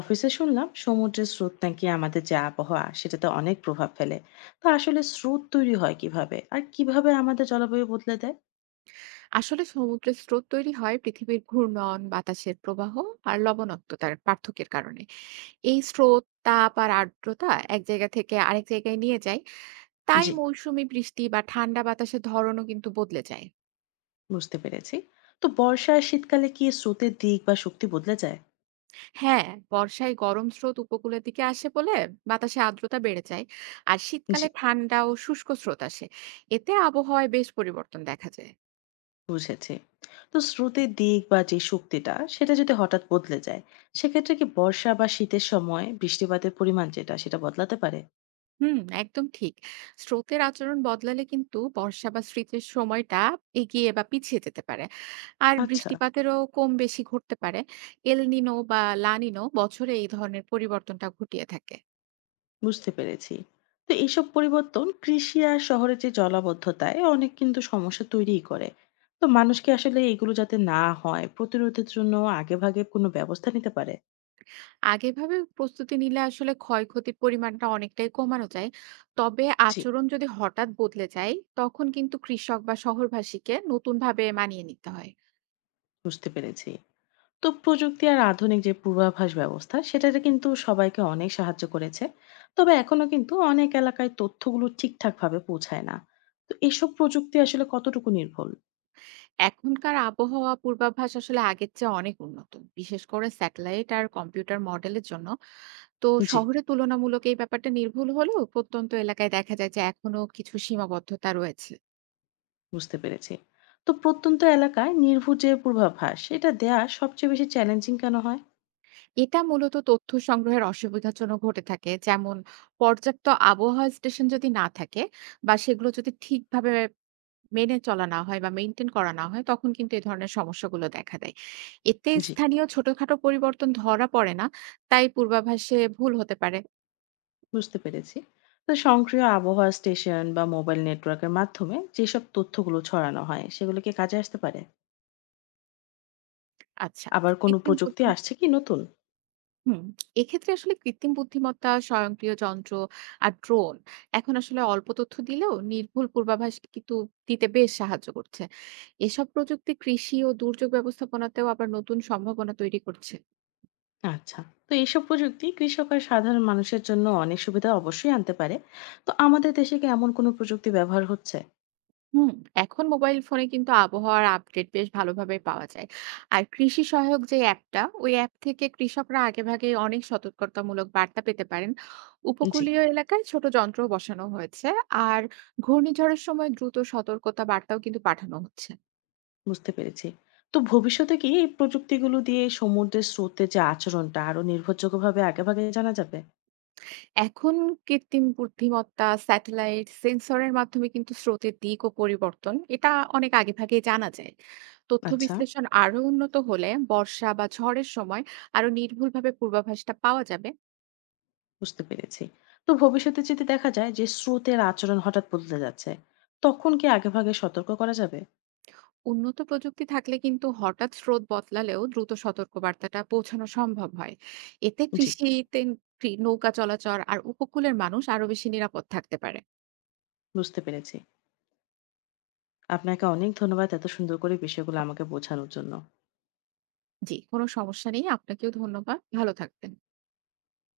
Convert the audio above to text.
অফিসে শুনলাম সমুদ্রের স্রোত নাকি আমাদের যে আবহাওয়া সেটাতে অনেক প্রভাব ফেলে। তো আসলে স্রোত তৈরি হয় কিভাবে আর কিভাবে আমাদের জলবায়ু বদলে দেয়? আসলে সমুদ্রের স্রোত তৈরি হয় পৃথিবীর ঘূর্ণন বাতাসের প্রবাহ আর লবণাক্ততার পার্থক্যের কারণে। এই স্রোত তাপ আর আর্দ্রতা এক জায়গা থেকে আরেক জায়গায় নিয়ে যায়। তাই জি, মৌসুমী বৃষ্টি বা ঠান্ডা বাতাসের ধরনও কিন্তু বদলে যায়। বুঝতে পেরেছি। তো বর্ষা আর শীতকালে কি স্রোতের দিক বা শক্তি বদলে যায়? হ্যাঁ, বর্ষায় গরম স্রোত উপকূলের দিকে আসে বলে বাতাসে আর্দ্রতা বেড়ে যায়। আর জি, শীতকালে ঠান্ডা ও শুষ্ক স্রোত আসে। এতে আবহাওয়ায় বেশ পরিবর্তন দেখা যায়। বুঝেছি। তো স্রোতের দিক বা যে শক্তিটা সেটা যদি হঠাৎ বদলে যায়, সেক্ষেত্রে কি বর্ষা বা শীতের সময় বৃষ্টিপাতের পরিমাণ যেটা সেটা বদলাতে পারে? একদম ঠিক। স্রোতের আচরণ বদলালে কিন্তু বর্ষা বা শীতের সময়টা এগিয়ে বা পিছিয়ে যেতে পারে। আর আচ্ছা, বৃষ্টিপাতেরও কম বেশি ঘটতে পারে। এল নিনো বা লা নিনো বছরে এই ধরনের পরিবর্তনটা ঘটিয়ে থাকে। বুঝতে পেরেছি। তো এইসব পরিবর্তন কৃষি আর শহরের যে জলাবদ্ধতায় অনেক কিন্তু সমস্যা তৈরিই করে। তো মানুষকে আসলে এগুলো যাতে না হয় প্রতিরোধের জন্য আগেভাগে কোনো ব্যবস্থা নিতে পারে। আগেভাবে প্রস্তুতি নিলে আসলে ক্ষয়ক্ষতির পরিমাণটা অনেকটাই কমানো যায়। তবে জি, আচরণ যদি হঠাৎ বদলে যায়, তখন কিন্তু কৃষক বা শহরবাসীকে নতুনভাবে মানিয়ে নিতে হয়। বুঝতে পেরেছি। তো প্রযুক্তি আর আধুনিক যে পূর্বাভাস ব্যবস্থা সেটাতে কিন্তু সবাইকে অনেক সাহায্য করেছে। তবে এখনো কিন্তু অনেক এলাকায় তথ্যগুলো ঠিকঠাক ভাবে পৌঁছায় না। তো এসব প্রযুক্তি আসলে কতটুকু নির্ভুল? এখনকার আবহাওয়া পূর্বাভাস আসলে আগের চেয়ে অনেক উন্নত, বিশেষ করে স্যাটেলাইট আর কম্পিউটার মডেলের জন্য। তো জি, শহরে তুলনামূলক এই ব্যাপারটা নির্ভুল হলেও প্রত্যন্ত এলাকায় দেখা যায় যে এখনো কিছু সীমাবদ্ধতা রয়েছে। বুঝতে পেরেছি। তো প্রত্যন্ত এলাকায় নির্ভুল যে পূর্বাভাস সেটা দেয়া সবচেয়ে বেশি চ্যালেঞ্জিং কেন হয়? এটা মূলত তথ্য সংগ্রহের অসুবিধার জন্য ঘটে থাকে। যেমন পর্যাপ্ত আবহাওয়া স্টেশন যদি না থাকে বা সেগুলো যদি ঠিকভাবে মেনে চলা না হয় বা মেইনটেইন করা না হয় তখন কিন্তু এ ধরনের সমস্যাগুলো দেখা দেয়। এতে জি, স্থানীয় ছোটখাটো পরিবর্তন ধরা পড়ে না। তাই পূর্বাভাসে ভুল হতে পারে। বুঝতে পেরেছি। তো সক্রিয় আবহাওয়া স্টেশন বা মোবাইল নেটওয়ার্কের মাধ্যমে যেসব তথ্যগুলো ছড়ানো হয় সেগুলো কি কাজে আসতে পারে? আচ্ছা। আবার কোনো কৃত্রিম প্রযুক্তি বুদ্ধিম আসছে কি নতুন? হুম। এক্ষেত্রে আসলে কৃত্রিম বুদ্ধিমত্তা, স্বয়ংক্রিয় যন্ত্র আর ড্রোন এখন আসলে অল্প তথ্য দিলেও নির্ভুল পূর্বাভাস কিন্তু দিতে বেশ সাহায্য করছে। এসব প্রযুক্তি কৃষি ও দুর্যোগ ব্যবস্থাপনাতেও আবার নতুন সম্ভাবনা তৈরি করছে। আচ্ছা। তো এইসব প্রযুক্তি কৃষক আর সাধারণ মানুষের জন্য অনেক সুবিধা অবশ্যই আনতে পারে। তো আমাদের দেশে কি এমন কোনো প্রযুক্তি ব্যবহার হচ্ছে? হুম, এখন মোবাইল ফোনে কিন্তু আবহাওয়ার আপডেট বেশ ভালোভাবে পাওয়া যায়। আর কৃষি সহায়ক যে অ্যাপটা, ওই অ্যাপ থেকে কৃষকরা আগেভাগেই অনেক সতর্কতামূলক বার্তা পেতে পারেন। জি, উপকূলীয় এলাকায় ছোট যন্ত্র বসানো হয়েছে। আর ঘূর্ণিঝড়ের সময় দ্রুত সতর্কতা বার্তাও কিন্তু পাঠানো হচ্ছে। বুঝতে পেরেছি। তো ভবিষ্যতে কি এই প্রযুক্তিগুলো দিয়ে সমুদ্রের স্রোতের যে আচরণটা আরো নির্ভরযোগ্যভাবে আগেভাগে জানা যাবে? এখন কৃত্রিম বুদ্ধিমত্তা, স্যাটেলাইট, সেন্সরের মাধ্যমে কিন্তু স্রোতের দিক ও পরিবর্তন, এটা অনেক আগেভাগেই জানা যায়। তথ্য আচ্ছা, বিশ্লেষণ আরো উন্নত হলে বর্ষা বা ঝড়ের সময় আরো নির্ভুলভাবে পূর্বাভাসটা পাওয়া যাবে। বুঝতে পেরেছি। তো ভবিষ্যতে যদি দেখা যায় যে স্রোতের আচরণ হঠাৎ বদলে যাচ্ছে, তখন কি আগেভাগে সতর্ক করা যাবে? উন্নত প্রযুক্তি থাকলে কিন্তু হঠাৎ স্রোত বদলালেও দ্রুত সতর্কবার্তাটা পৌঁছানো সম্ভব হয়। এতে জি, কৃষিতে নৌকা চলাচল আর উপকূলের মানুষ আরো বেশি নিরাপদ থাকতে পারে। বুঝতে পেরেছি। আপনাকে অনেক ধন্যবাদ এত সুন্দর করে বিষয়গুলো আমাকে বোঝানোর জন্য। জি, কোনো সমস্যা নেই। আপনাকেও ধন্যবাদ। ভালো থাকবেন।